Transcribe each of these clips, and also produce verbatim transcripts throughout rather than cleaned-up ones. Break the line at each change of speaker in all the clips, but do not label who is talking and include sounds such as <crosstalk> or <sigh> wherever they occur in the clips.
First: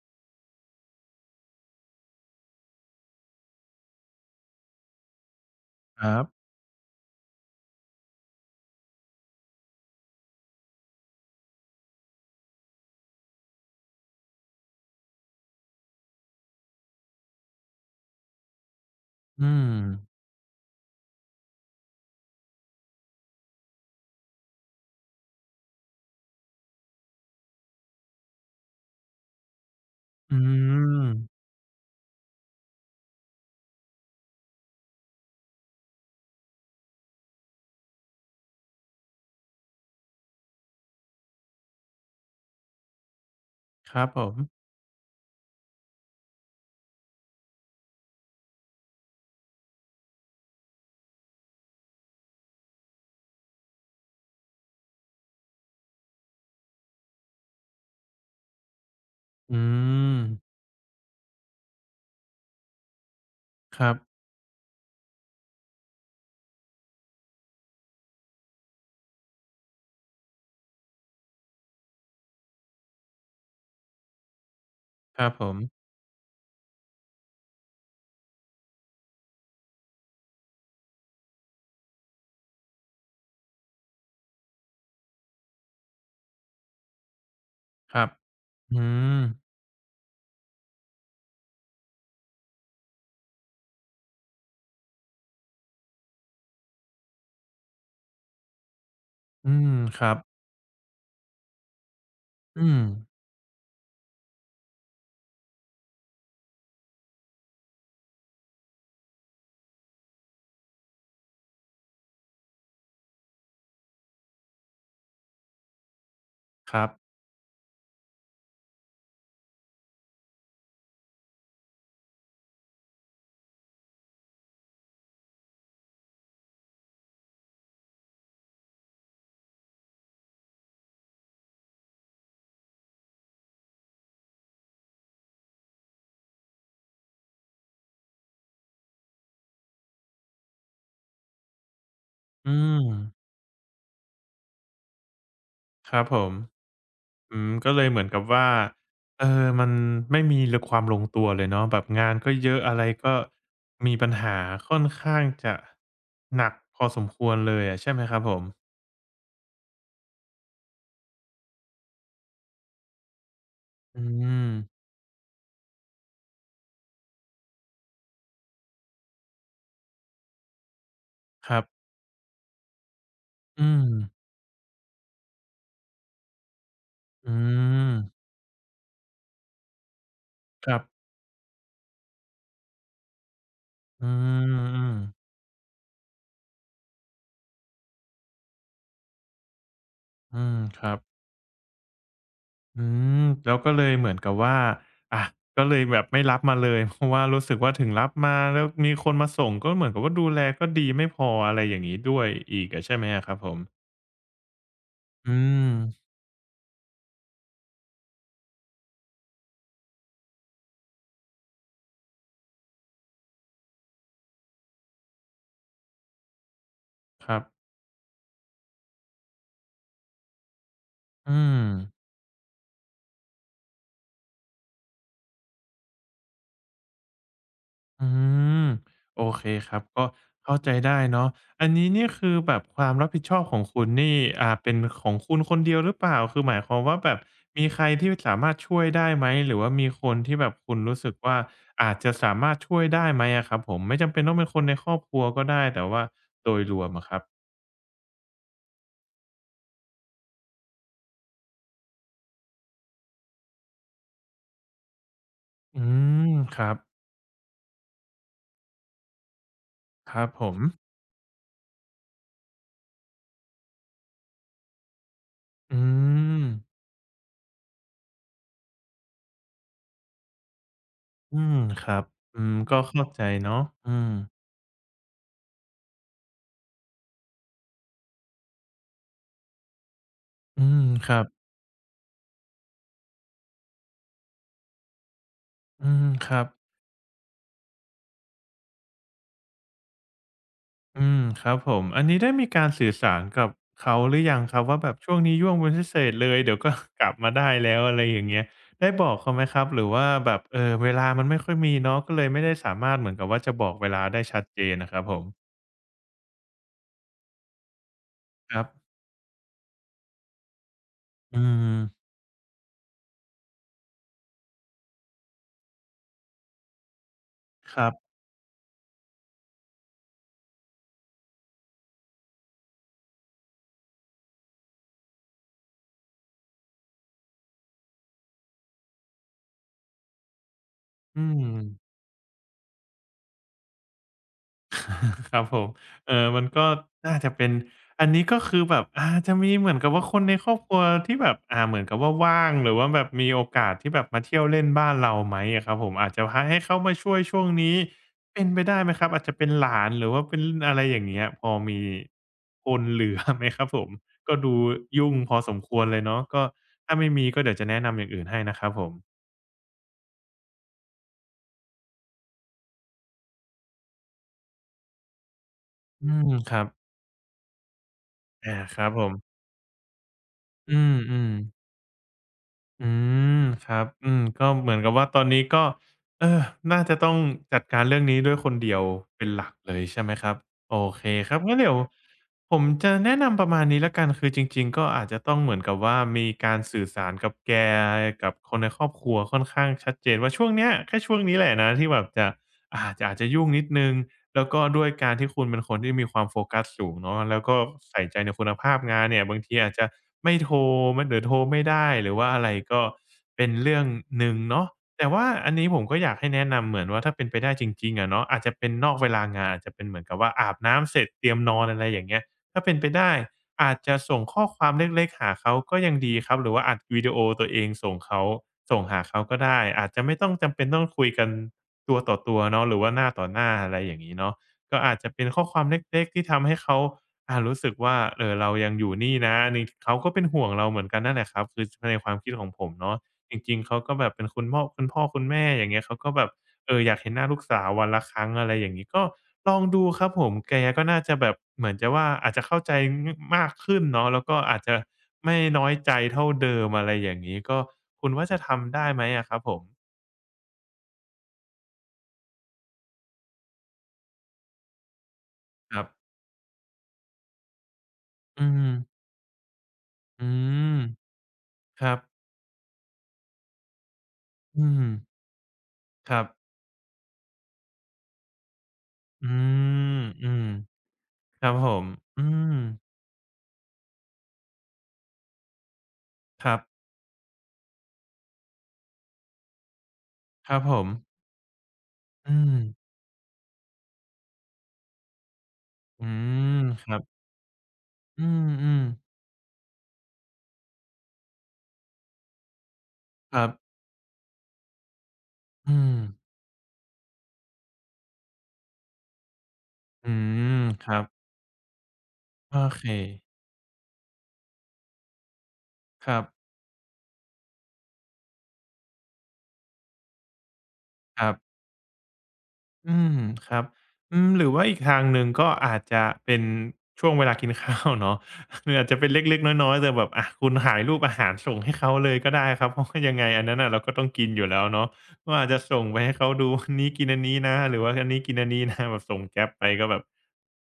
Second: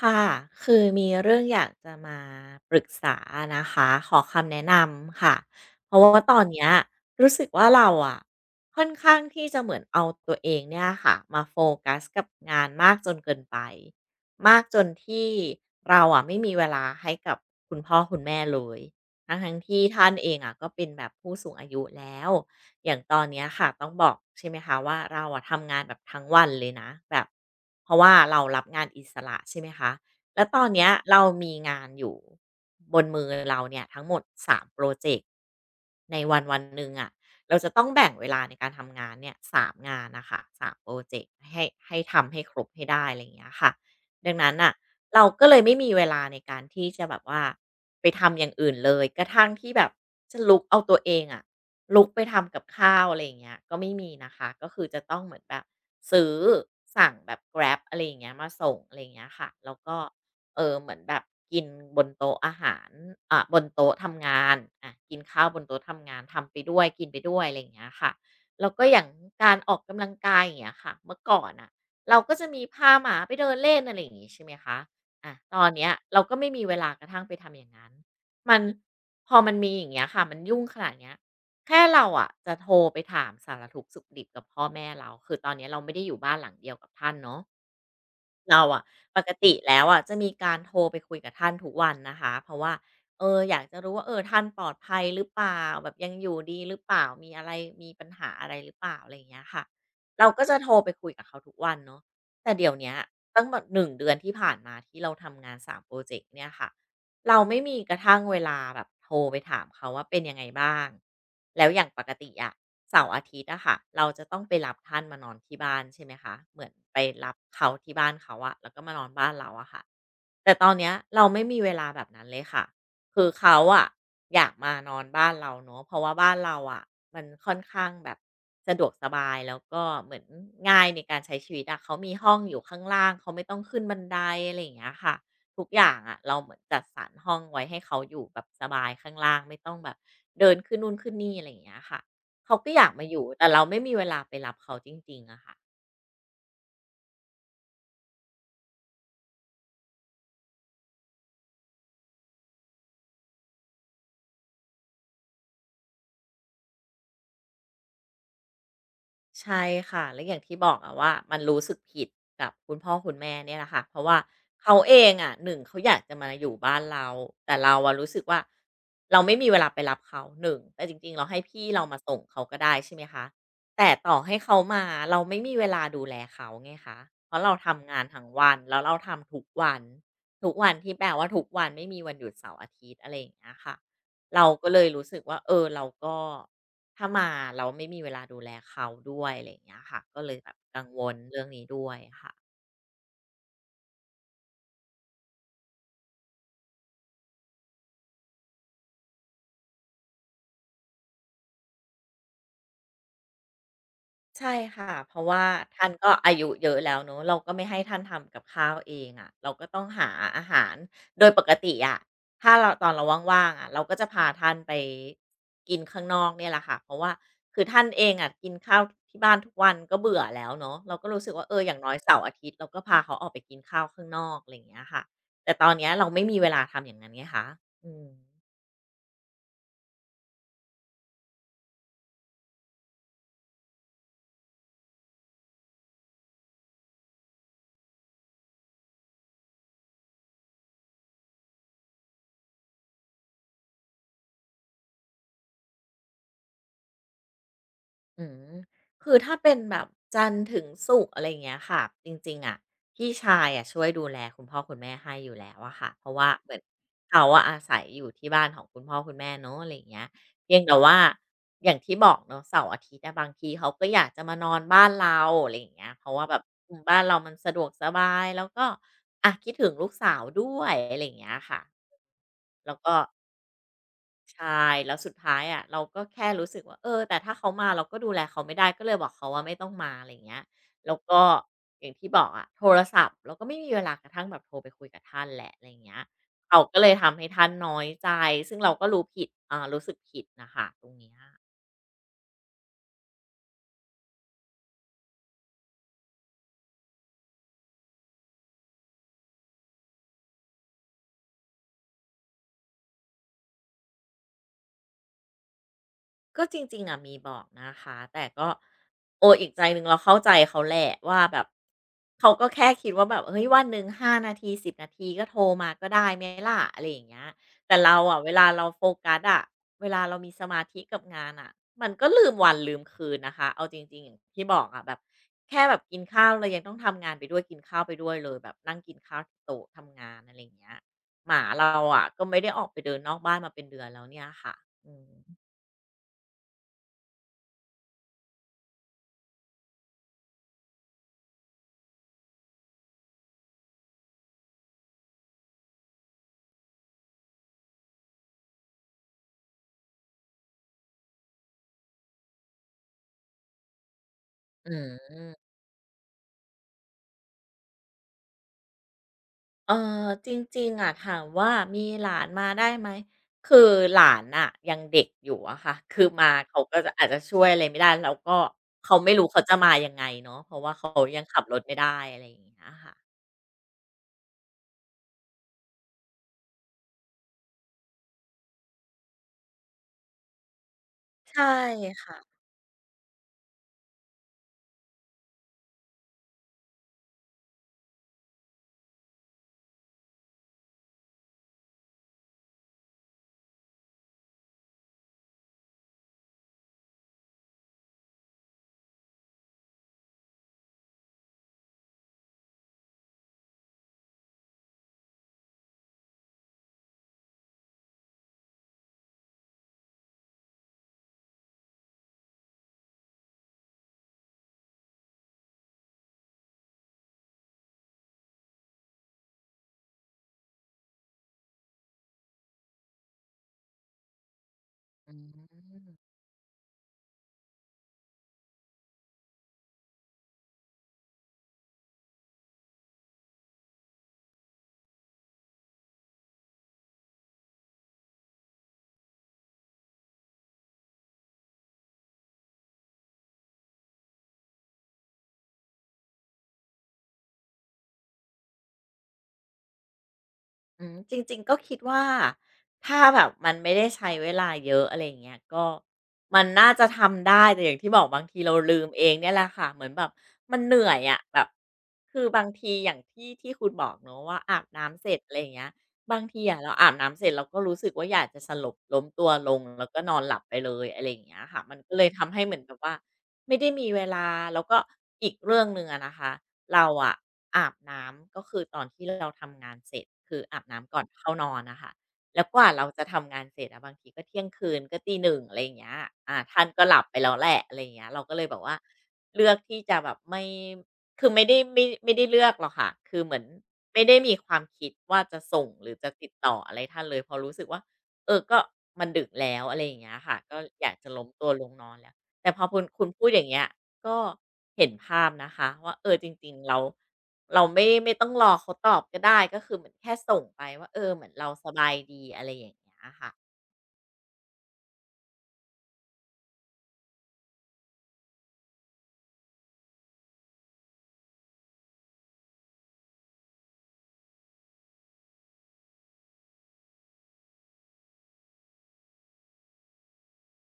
ค่ะคือมีเรื่องอยากจะมาปรึกษานะคะ ขอคำแนะนำค่ะ เพราะ
ครั
ว่าตอน
บ
เนี้ยรู้สึกว่าเราอะค่อนข้างที่จะเหมือนเอาตัวเองเนี่ยค่ะมาโฟกัสกับงานมากจนเกินไปมากจนที่เราอะไม่มีเวลาให้กับคุณพ่อคุณแม่เลยทั้งทั้
อื
ง
ม
ที่ท่านเองอะก็เป็นแบบผู้สูงอายุแล้ว อย่างตอนเนี้ยค่ะต้องบอกใช่ไหมคะว่าเราอะทำงานแบบทั้งวันเลยนะแบบเพราะว่าเรารับงานอิสระใช่ไหมคะ
อื
แล้วตอนเนี้ย
ม
เรามีงานอยู่บนมือเราเนี่ยทั้งหมดสามปรเจกต์ในวันวันหนึ่งอะเราจะต้องแบ่งเวลาในการทำงานเนี่ยสามงานนะคะสามโปรเจกต์ให้ให้ทำให้ครบให้ได้อะไรอย่างเงี้ยค่ะ
ครับผ
ดั
ม
งนั้นน่ะเราก็เลยไม่มีเวลาในการที่จะแบบว่าไปทำอย่างอื่นเลยกระทั่งที่แบบจะลุกเอาตัวเองอะลุกไปทำกับข้าวอะไรอย่างเงี้ยก็ไม่มีนะคะก็คือจะต้องเหมือนแบบซื้อสั่งแบบ Grab อะไรอย่างเงี้ยมาส่งอะไรอย่างเงี้ยค่ะ
อื
แล้วก็
ม
เออเหมือนแบบกินบนโต๊ะอาหารอ่ะบน
ครั
โต๊ะ
บ
ทำงานอ่ะกินข้าวบนโต๊ะทำงานทำไปด้วยกินไปด้วยอะไรอย่างเงี้ยค่ะแล้วก็อย่างการออกกำลังกายอย่างเงี้ยค่ะเมื่อก่อนอะ เราก็จะมีพาหมาไปเดินเล่นอะไรอย่างงี้ใช่ไหมคะ
ครับ
อะ
ผ
ต
ม
อนเนี้ยเราก็ไม่มีเวลากระทั่งไปทำอย่างนั้น มัน พอมันมีอย่างเงี้ยค่ะ มันยุ่งขนาดเนี้ยแค่เราอะจะโทรไปถามสารทุกข์สุกดิบกับพ่อแม่เรา คือตอนเนี้ยเราไม่ได้อยู่บ้านหลังเดียวกับท่านเนาะ
ครับ
เรา
อื
อะป
ม
กติแล้วอะจะมีการโทรไปคุยกับท่านทุกวันนะคะเพราะว่าเอออยากจะรู้ว่าเออท่านปลอดภัยหรือเปล่าแบบยังอยู่ดีหรือเปล่ามีอะไรมีปัญหาอะไรหรือเปล่าอะไรอย่างเงี้ย
อื
ค่ะ
มครับ
เราก็จะโทรไปคุยกับเขาทุกวันเนาะแต่
อื
เดี๋ยว
ม
เนี้ยตั้งแบบหนึ่งเดือนที่ผ่านมาที่เราทำงานสามโพรเจกต์เนี่ยค่ะ เราไม่มีกระทั่งเวลาแบบโทรไปถามเขาว่าเป็นยังไงบ้างแล้วอย่างปกติอะเสาร์อาทิตย์อะค่ะเราจะต้องไปรับท่านมานอนที่บ้านใช่ไหมคะเหมือน
ครั
ไป
บ
รับเขาที่บ้านเขาอะแล้วก็มานอนบ้านเราอะค่ะ แต่ตอนเนี้ยเราไม่มีเวลาแบบนั้นเลยค่ะคือเขาอะอยากมานอนบ้านเราเนอะเพราะว่าบ้านเราอะมันค่อนข้างแบบสะดวกสบายแล้วก็เหมือนง่ายในการใช้ชีวิตอะเขามีห้องอยู่ข้างล่างเขาไม่ต้องขึ้นบันไดอะไรอย่างเงี้ยค่ะทุกอย่างอะเราเหมือนจัดสรรห้องไว้ให้เขาอยู่แบบสบายข้างล่างไม่ต้องแบบเดินขึ้นนู่นขึ้นนี่อะไรอย่างเงี้ยค่ะ
อื
เขาก็
ม
อยากมาอยู่แต่เราไม่มีเวลาไปรับเขาจริงๆอะค่ะ
ครับผมอืมก็เลยเหมือนกับว่าเออมันไม่มีลความลงตัวเลยเนาะแบบงานก็เยอะอะไรก็มีปัญหาค่อนข้างจะหนักพอสมควรเลยอะใช่ไหมครับผม
ใช่ค่ะและอย่างที่บอกอะว่ามันรู้สึกผิดกับคุณพ่อคุณแม่เนี่ยแหละค่ะเพ
อื
ราะว่า
ม
เขาเองอะหนึ่งเขาอยากจะมาอยู่บ้านเราแต่เราอะรู้สึกว่าเราไม่มีเวลาไปรับเขาหนึ่งแต่จริงๆเราให้
ครั
พี่
บ
เรามาส่งเขาก็ได้ใช่ไหมคะ
อืม
แต่ต่อให้เขามาเราไม่มีเวลาดูแลเขาไงคะ
อื
เพราะเราทำ
ม
งานทั้งวันแล้วเราทำทุกวันทุก
ค
วัน
รั
ที่แป
บ
ลว่าทุกวันไม่มีวันหยุดเสาร์อาทิตย์อะไรอย่างเงี้ยค่ะ
อื
เราก็เลย
ม
รู้สึก
ๆ
ว่าเออเราก็ ถ้ามาเราไม่มีเวลาดูแลเขาด้วยอะไรอย่างเงี้ยค่ะก็เลย
อื
แบบ
มค
กัง
รับ
วลเรื่องนี้ด้วยค่ะ
อืมแล้วก็เลยเหมือนกับว่าอ่ะก็เลยแบบไม่รับมาเลย <laughs> เพราะว่ารู้สึกว่าถึงรับมาแล้วมีคนมาส่งก็เหมือนกับว่าดูแลก็ดีไม่พออะไรอย่างงี้ด้วยอีกอะใช่ไหมอะครับผม
ใช่ค่ะเพราะ
อื
ว่า
ม
ท่านก็อายุเยอะแล้วเนาะเราก็ไม่ให้ท่านทำกับข้าวเองอะะเราก็ต้องหาอาหารโดยปกติอะะถ้าเราตอนเราว่างๆอะะเราก็จะพาท่านไปกินข้างนอกเนี่ยแหละค่ะเพราะว่า
ครับ
คือท่านเองอะะกินข้าวที่บ้านทุกวันก็เบื่อแล้วเนาะเราก็รู้สึก
อื
ว่าเออ
ม
อย่างน้อยเสาร์อาทิตย์เราก็พาเขาออกไปกินข้าวข้างนอกอะไรอย่างเงี้ยค่ะแต่ตอนเนี้ยเราไม่มีเวลาทำอย่างนั้นไงคะอืม
อืมโอเคครับก็เข้าใจได้เนาะอันนี้นี่คือแบบความรับผิดชอบของคุณนี่อ่าเป็นของคุณคนเดียวหรือเปล่าคือหมายความว่าแบบมีใครที่สามารถช่วยได้ไหมหรือว่ามีคนที่แบบคุณรู้สึกว่าอาจจะสามารถช่วยได้ไหมอะครับผมไม่จำเป็นต้องเป็นคนในครอบครัวก็ได้แต่ว่าโดยรวมอะครับ
อืมคือถ้าเป็นแบบจันทร์ถึงศุกร์อะไรอย่างเงี้ยค่ะจริงๆอ่ะพี่ชายอ่ะช่วยดูแลคุณพ่อคุณแม่ให้อยู่แล้วอะ
อื
ค่ะเพราะว่า
ม
เหมื
ค
อน
รับ
เขาอะอาศัยอยู่ที่บ้านของคุณพ่อคุณแม่เนอะอะไรอย่างเงี้ย
ครับผ
เพี
ม
ยงแต่ว่าอย่างที่บอกเนาะเสาร์อาทิตย์อะบางทีเขาก็อยากจะมานอนบ้านเราอะไรอย่าง
อื
เงี้ยเพราะว่าแบบ
ม
บ้านเรามันสะดวกสบายแล้วก็อะคิดถึงลูกสาวด้วยอะไรอย่างเงี้ย
อืม
ค่ะ
ครับอืม
แล้
ก็
วก็
เข้าใจเนาะอืม
ใช่แล้วสุดท้ายอ่ะเราก็แค่รู้สึกว่าเออแต่ถ้าเขามาเราก็ดูแลเขาไม่ได้ก็เลยบอกเขาว่าไม่ต้องมาอะไรอย่างเงี้ย
อืม
แล้ว
ครั
ก็
บ
อย่างที่บอกอ่ะโทรศัพท์เราก็ไม่มีเวลากระทั่งแบบโทรไปคุยกับท่านแหละอะไรอย่าง
อื
เงี้ย
มครับ
เขาก็เลยทำให้ท่านน้อยใจซึ่งเราก็รู้ผิดอ่ารู้สึกผิดนะคะตรง
อื
เนี้ย
มครับผมอันนี้ได้มีการสื่อสารกับเขาหรือยังครับว่าแบบช่วงนี้ยุ่งเป็นพิเศษเลยเดี๋ยวก็กลับมาได้แล้วอะไรอย่างเงี้ยได้บอกเขาไหมครับหรือว่าแบบเอ่อเวลามันไม่ค่อยมีเนาะก็เลยไม่ได้สามารถเหมือนกับว่าจะบอกเวลาได้ชัดเจนอะครับผม
ก็จริงๆอะมีบอกนะคะแต่ก็
ครับ
โออีกใจหนึ่งเราเข้าใจเขาแหละว่าแบ
อื
บ
ม
เขาก็แค่คิดว่าแบบเฮ้ยวันหนึ่งห้านาทีสิบนาทีก็โทรมาก็ได้ไหมล่ะอะไรอย่างเงี้ย
ค
แต่
รับ
เราอะเวลาเราโฟกัสอะเวลาเรามีสมาธิกับงานอ่ะมันก็ลืมวันลืมคืนนะคะเอาจริงๆอย่างที่บอกอะแบบแค่แบบกินข้าวเรายังต้องทำงานไปด้วยกินข้าวไปด้วยเลยแบบนั่งกินข้าวที่โต๊ะทำงานอะไรอย่างเงี้ย
อื
หมา
ม
เราอะก็ไม่ได้ออกไปเดินนอกบ้านมาเป็นเดือนแล้วเนี่ยค่ะอืม
<laughs> ครับผมเออมันก็น่าจะเป็นอันนี้ก็คือแบบอาจะมีเหมือนกับว่าคนในครอบครัวที่แบบอ่าเหมือนกับว่าว่างหรือว่าแบบมีโอกาสที่แบบมาเที่ยวเล่นบ้านเราไหมอะครับผมอาจจะหาให้เขามาช่วยช่วงนี้เป็นไปได้ไหมครับอาจจะเป็นหลานหรือว่าเป็นอะไรอย่างเงี้ยพอมีคนเหลือไหมครับผมก็ดู
อื
ยุ่งพอส
ม
มควรเลยเนาะก็ถ้าไม่มีก็เดี๋ยวจะแนะนำอย่างอื่นให้นะครับผม
เออจริงๆอะถามว่ามีหลานมาได้ไหมคือหลานอ่ะยังเด็กอยู่อะค่ะคื
อื
อมา
มค
เขา
รับ
ก็จะอาจจะช่วยอะไรไม่ได้แล้วก็
อาครับ
เขา
ผ
ไม่รู้
ม
เขาจะมายังไงเนาะเพราะว่า
อื
เขายัง
ม
ขับรถ
ๆ
ไม่ได้อะไรอย่างเงี้ย
อื
ค่ะ
มครับอืมก็เหมือนกับว่าตอนนี้ก็เออน่าจะต้องจัดการเรื่องนี้ด้วยคนเดียวเป็นหลักเลยใช่ไหมครับโอเคครับ
ใช่
งั้นเดี๋ยว
ค่ะ
ผมจะแนะนำประมาณนี้แล้วกันคือจริงๆก็อาจจะต้องเหมือนกับว่ามีการสื่อสารกับแกกับคนในครอบครัวค่อนข้างชัดเจนว่าช่วงเนี้ยแค่ช่วงนี้แหละนะที่แบบจะอาจะอาจจะยุ่งนิดหนึ่ง แล้วก็ด้วยการที่คุณเป็นคนที่มีความโฟกัสสูงเนาะแล้วก็ใส่ใจในคุณภาพงานเนี่ยบางทีอาจจะไม่โทรมนหรือโทรไม่ได้หรือว่าอะไรก็เป็นเรื่องหนึ่งเนาะแต่ว่าอันนี้ผมก็อยากให้แนะนำเหมือนว่าถ้าเป็นไปได้จริงๆอะเนาะอาจจะเป็นนอกเวลางานอาจจะเป็นเหมือนกับว่าอาบน้ำเสร็จเตรียมนอนอะไรอย่างเงี้ย ถ้าเป็นไปได้อาจจะส่งข้อความเล็กๆหาเขาก็ยังดีครับหรือว่าอัดวิดีโอตัวเองส่งเขาส่งหาเขาก็ได้อาจจะไม่ต้องจำเป็นต้องคุยกันตัวต่อตัวเนาะหรือว่าหน้าต่อหน้าอะไรอย่างงี้เนาะก็อาจจะ
อื
เป็นข้อความ
ม
เล็กๆที่ทำให้เขาอ่ารู้สึกว่าเอ่อเรายังอยู่นี่นะนี่เขาก็เป็นห่วงเราเหมือนกันนั่นแหละครับคือในความคิดของผมเนาะจริงๆเขาก็แบบเป็นคุณม่อคุณพ่อคุณแม่อย่างเงี้ยเขาก็แบบ เอออยากเห็นหน้าลูกสาววันละครั้งอะไรอย่างงี้ก็ลองดูครับผมแกก็น่าจะแบบเหมือนจะว่าอาจจะเข้าใจงมากขึ้นเนาะแล้วก็อาจจะไม่น้อยใจเท่าเดิมอะไรอย่างงี้ก็คุณว่าจะทำได้ไหมอะครับผม
อืมจริงๆก็คิดว่าถ้าแบบมันไม่ได้ใช้เวลาเยอะอะไรอย่างเงี้ยก็
ครับ
มันน่าจะทำได้แต่อย่างที่บอกบางที
อื
เรา
ม
ลืมเองเนี่ยแหละค่ะเหมือนแบบ
อื
มัน
ม
เหนื่อยอะแบบ
ครับ
คือบางทีอย่างที่ที่คุณบอกเนาะว่าอาบ
อืม
น้ำเสร็จอะไรอย่างเงี้ย
ค
บา
รั
ง
บ
ทีอะเราอาบน้ำเสร็จเราก็รู้สึกว่าอยากจะสลบล้มตั
อื
วลงแล้วก็
ม
นอน
อื
หลับ
ม
ไปเลยอะไรอย่างเงี้
ค
ย
รับ
ค่ะ
ผ
มัน
ม
ก็เลย
อื
ทำให้
ม
เหมือนแบบว่า ไม่ได้มีเวลาแล้วก็อีกเรื่องหนึ่งอะนะคะ
ครับ
เราอะอาบน้ำก็คือตอนที่เราทำงานเสร็จคือ
ครั
อา
บ
บ
ผม
น้ำก่อนเข้านอนน่ะค่ะ
อื
แล้ว
ม
กว่าเราจะทำงานเสร็จอะบางทีก็เที่ยงคืนก็ตีหนึ่งอะไรอย่างเงี้ย
อื
อ่า
ม
ท่านก็
ค
ห
รั
ลับไป
บ
แล้วแหละอะไรอย่างเงี้ยเรา
อื
ก็เลยแบบว่า
ม
เลือกที่จะแบบไม่คือไม่ได้ไม่ไม่ได้เลือกหรอกค่ะคือเห
ๆค
มือน
รับ
ไม่ได้มีความคิดว่าจะส่ง
อื
หรื
ม
อจะติดต่ออะไรท่านเลยเพราะรู้สึกว่าเออก็มันดึกแล้วอะไรอย่าง
อื
เงี้ยค่ะก็
ม
อ
ค
ยาก
รับ
จะล้มตัวลงนอนแล้ว แต่
โอ
พอคุ
เค
ณคุณพูดอย่างเงี้ยก็เห็นภาพนะคะว่าเอ
ค
อ
รับ
จริงๆเราเราไม่ไม่ต้องรอเขาตอบก็ได้ก็คือเหมือนแค่ส่งไปว่าเออเห
ค
มือ
รั
นเรา
บ
สบายดีอะไรอย่าง
อื
เงี้ย
ม
ค่ะ
ครับอืมหรือว่าอีกทางหนึ่งก็อาจจะเป็นช่วงเวลากินข้าวเนาะ <laughs> หรืออาจจะเป็นเล็กๆน้อยๆแต่แบบอะคุณถ่ายรูปอาหารส่งให้เขาเลยก็ได้ครับ <laughs> เพราะว่ายังไงอันนั้นน่ะเราก็ต้องกินอยู่แล้วเนาะก็อาจจะส่งไปให้เขาดูวันนี้กินอันนี้นะหรือว่าอันนี้กินอันนี้นะแบบส่งแก๊ปไปก็แบบ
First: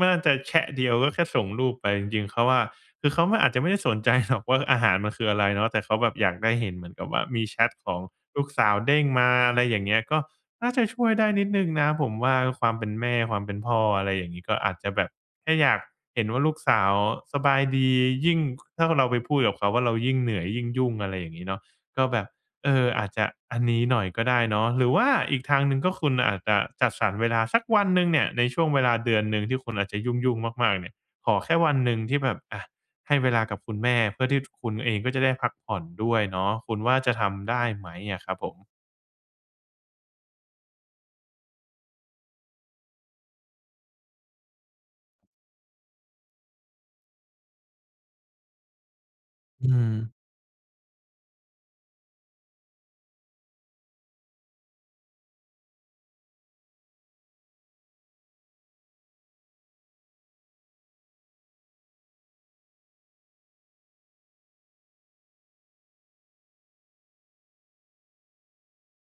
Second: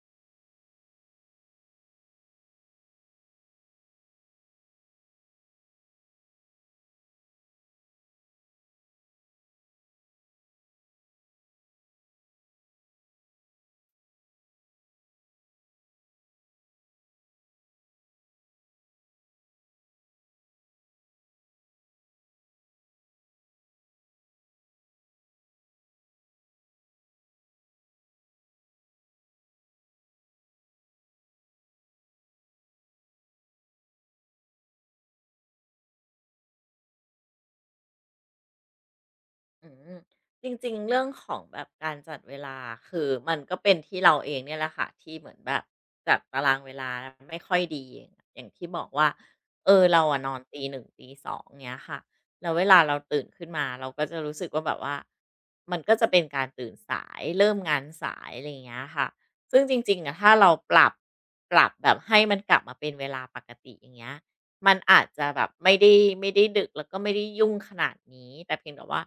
มันอาจจะแชะเดียวก็แค่ส่งรูปไปจริงๆเขาว่าคือเขาอาจจะไม่ได้สนใจหรอกว่าอาหารมันคืออะไรเนาะแต่เขาแบบอยากได้เห็นเหมือนกับว่ามีแชตของลูกสาวเด้งมาอะไรอย่างเงี้ยก็ น่าจะช่วยได้นิดหนึ่งนะผมว่าความเป็นแม่ความเป็นพ่ออะไรอย่างงี้ก็อาจจะแบบแค่อยากเห็นว่าลูกสาวสบายดียิ่งถ้าเราไปพูดกับเขาว่าเรายิ่งเหนื่อยยิ่งยุ่งอะไรอย่างงี้เนาะก็แบบเอออาจจะอันนี้หน่อยก็ได้เนาะหรือว่าอีกทางหนึ่งก็คุณอาจจะจัดสรรเวลาสักวันหนึ่งเนี่ยในช่วงเวลาเดือนหนึ่งที่คุณอาจจะยุ่งๆมากๆเนี่ยขอแค่วันหนึ่งที่แบบอะให้เวลากับคุณแม่เพื่อที่คุณเองก็จะได้พักผ่อนด้วยเนาะคุณว่าจะทำได้ไหมอะครับผม
อืมจริงๆเรื่องของแบบการจัดเวลาคือมันก็เป็นที่เราเองเนี่ยแหละค่ะที่เหมือนแบบจัดตารางเวลาไม่ค่อยดีอย่างอย่างที่บอกว่า
อื
เออ
ม
เราอะนอนตีหนึ่งตีสองเงี้ยค่ะแล้วเวลาเราตื่นขึ้นมาเราก็จะรู้สึกว่าแบบว่ามันก็จะเป็นการตื่นสายเริ่มงานสายอะไรอย่างเงี้ยค่ะซึ่งจริงๆอะถ้าเราปรับปรับแบบให้มันกลับมาเป็นเวลาปกติอย่างเงี้ย มันอาจจะแบบไม่ได้ไม่ได้ดึกแล้วก็ไม่ได้ยุ่งขนาดนี้แต่เพียงแต่ว่า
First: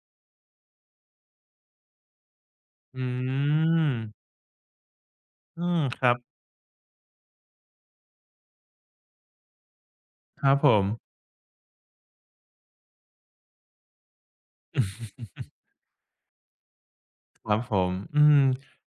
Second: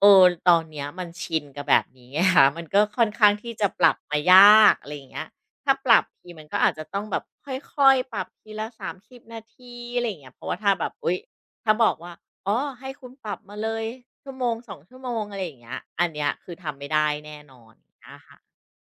เออตอนเนี้ยมันชินกับแบบนี้ <laughs> ไงคะมันก็
อื
ค่อนข้างที่จะปรั
ม
บมายากอะไรอย่างเงี้ย
อื
ถ้า
ม
ปรั
ค
บ
รับ
ทีมันก็อาจจะต้องแบบค่อยๆปรับทีละสามสิบนาทีอะไรอย่างเงี้ยเพ
ค
ราะ
รั
ว่า
บผ
ถ้าแบ
ม
บอุ๊ยถ้าบอกว่าอ๋อให้คุณปรับมาเลยหนึ่งถึงสอง
อ
ชั่วโมง
ือ
อะไรอย่างเงี้ยอันเนี้ยคือทำไม่ได้แน่
ค
น
รับ
อน
ผม
นะ
อื
ค่ะ
ม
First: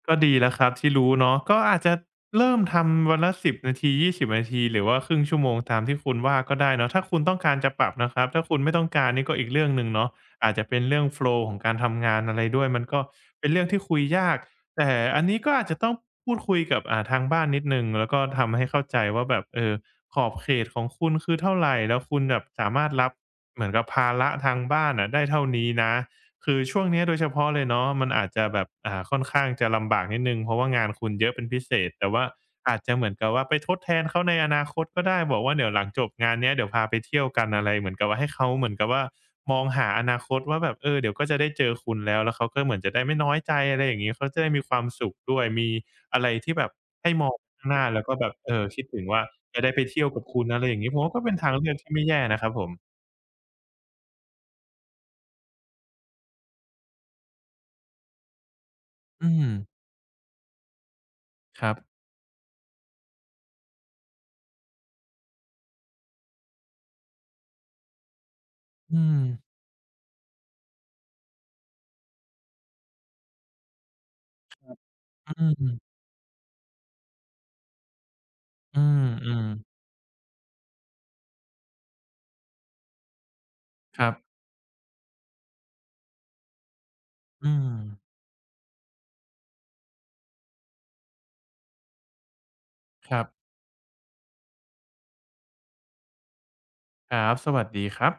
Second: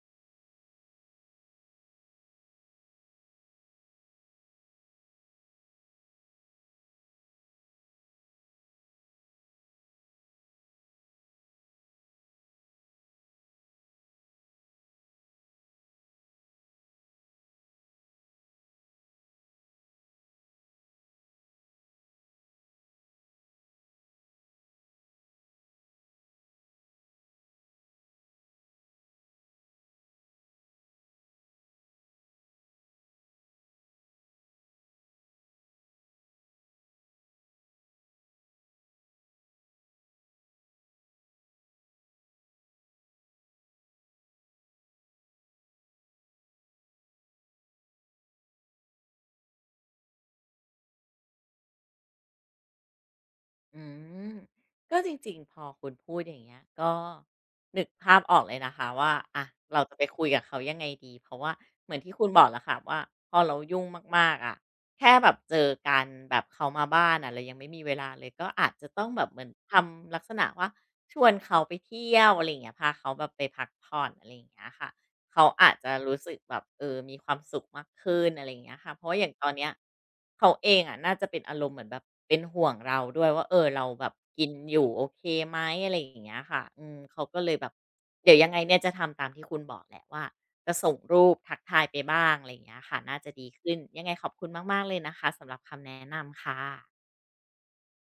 ก็ดีแล้วครับที่รู้เนาะก็อาจจะเริ่มทำวันละสิบนาทียี่สิศูนย์นาทีหรือว่าครึ่งชั่วโมงตามที่คุณว่าก็ได้เนาะถ้าคุณต้องการจะปรับนะครับถ้าคุณไม่ต้องการนี่ก็อีกเรื่องหนึ่งเนาะอาจจะเป็นเรื่องโฟลว์ของการทำงานอะไรด้วยมันก็เป็นเรื่องที่คุยยากแต่อันนี้ก็อาจจะต้องพูดคุยกับอ่าทางบ้านนิดหนึ่งแล้วก็ทำให้เข้าใจว่าแบบเออขอบเขตของคุณคือเท่าไรแล้วคุณแบบสามารถรับเหมือนกับภาระทางบ้านอะได้เท่านี้นะ คือช่วงเนี้ยโดยเฉพาะเลยเนาะมันอาจจะแบบอ่าค่อนข้างจะลำบากนิดนึ่งเพราะว่างานคุณเยอะเป็นพิเศษแต่ว่าอาจจะเหมือนกับว่าไปทดแทนเขาในอนาคตก็ได้บอกว่าเดี๋ยวหลังจบงานเนี้ยเดี๋ยวพาไปเที่ยวกันอะไรเหมือนกับว่าให้เขาเหมือนกับว่ามองหาอนาคตว่าแบบเออเดี๋ยวก็จะได้เจอคุณแล้วแล้วเขาก็เหมือนจะได้ไม่น้อยใจอะไรอย่างนี้เขาจะได้มีความสุขด้วยมีอะไรที่แบบให้มองข้างหน้าแล้วก็แบบเออคิดถึงว่าจะได้ไปเที่ยวกับคุณอะไรอย่างนี้ผมว่าก็เป็นทางเลือกที่ไม่แย่นะครับผม
อืมก็จริงๆพอคุณพูดอย่างเงี้ยก็นึกภาพออกเลยนะคะว่า
อืม
อ่ะเราจะไปคุยกับเขายังไงดีเพราะว่า
ครับ
เหมือนที่คุณบอกแหละค่ะว่าพอเรายุ่งมากๆอะแค่แบบเจอกันแบบเขามาบ้านอะเรายังไม่มีเวลาเลยก็อาจจะ
อื
ต้อง
ม
แบบเหมือนทำลักษณะว่าชวนเขาไปเที่ยวอะไรอย่างเงี้ยพาเขาแบบไปพักผ่อนอะไรอย่างเงี้ยค่ะ
อื
เขาอาจ
ม
จะรู้สึกแบบเออมีความสุขมากขึ้นอะไรอย่างเงี้
อื
ยค่ะเพ
ม
ราะว่าอย่า
อื
งต
ม
อนเนี้ยเขาเองอะน่าจะเป็นอารมณ์เหมือนแบบเป็นห่วงเราด้วยว่าเออเรา
ค
แบ
รั
บ
บ
กินอยู่โอเคไหมอะไรอย่างเงี้ยค่ะอืมเขาก็
อื
เลยแบ
ม
บเดี๋ยวยังไงเนี่ยจะทำตามที่คุณบอกแหละว่าจะส่งรูปทักทายไปบ้างอะไรอย่างเงี้ยค่ะ
ค
น่า
รับ
จะดีขึ้นยังไงขอบคุณมากๆเลยนะคะสำหรับคำแนะนำค่ะ
ครับ สวัสดีครับ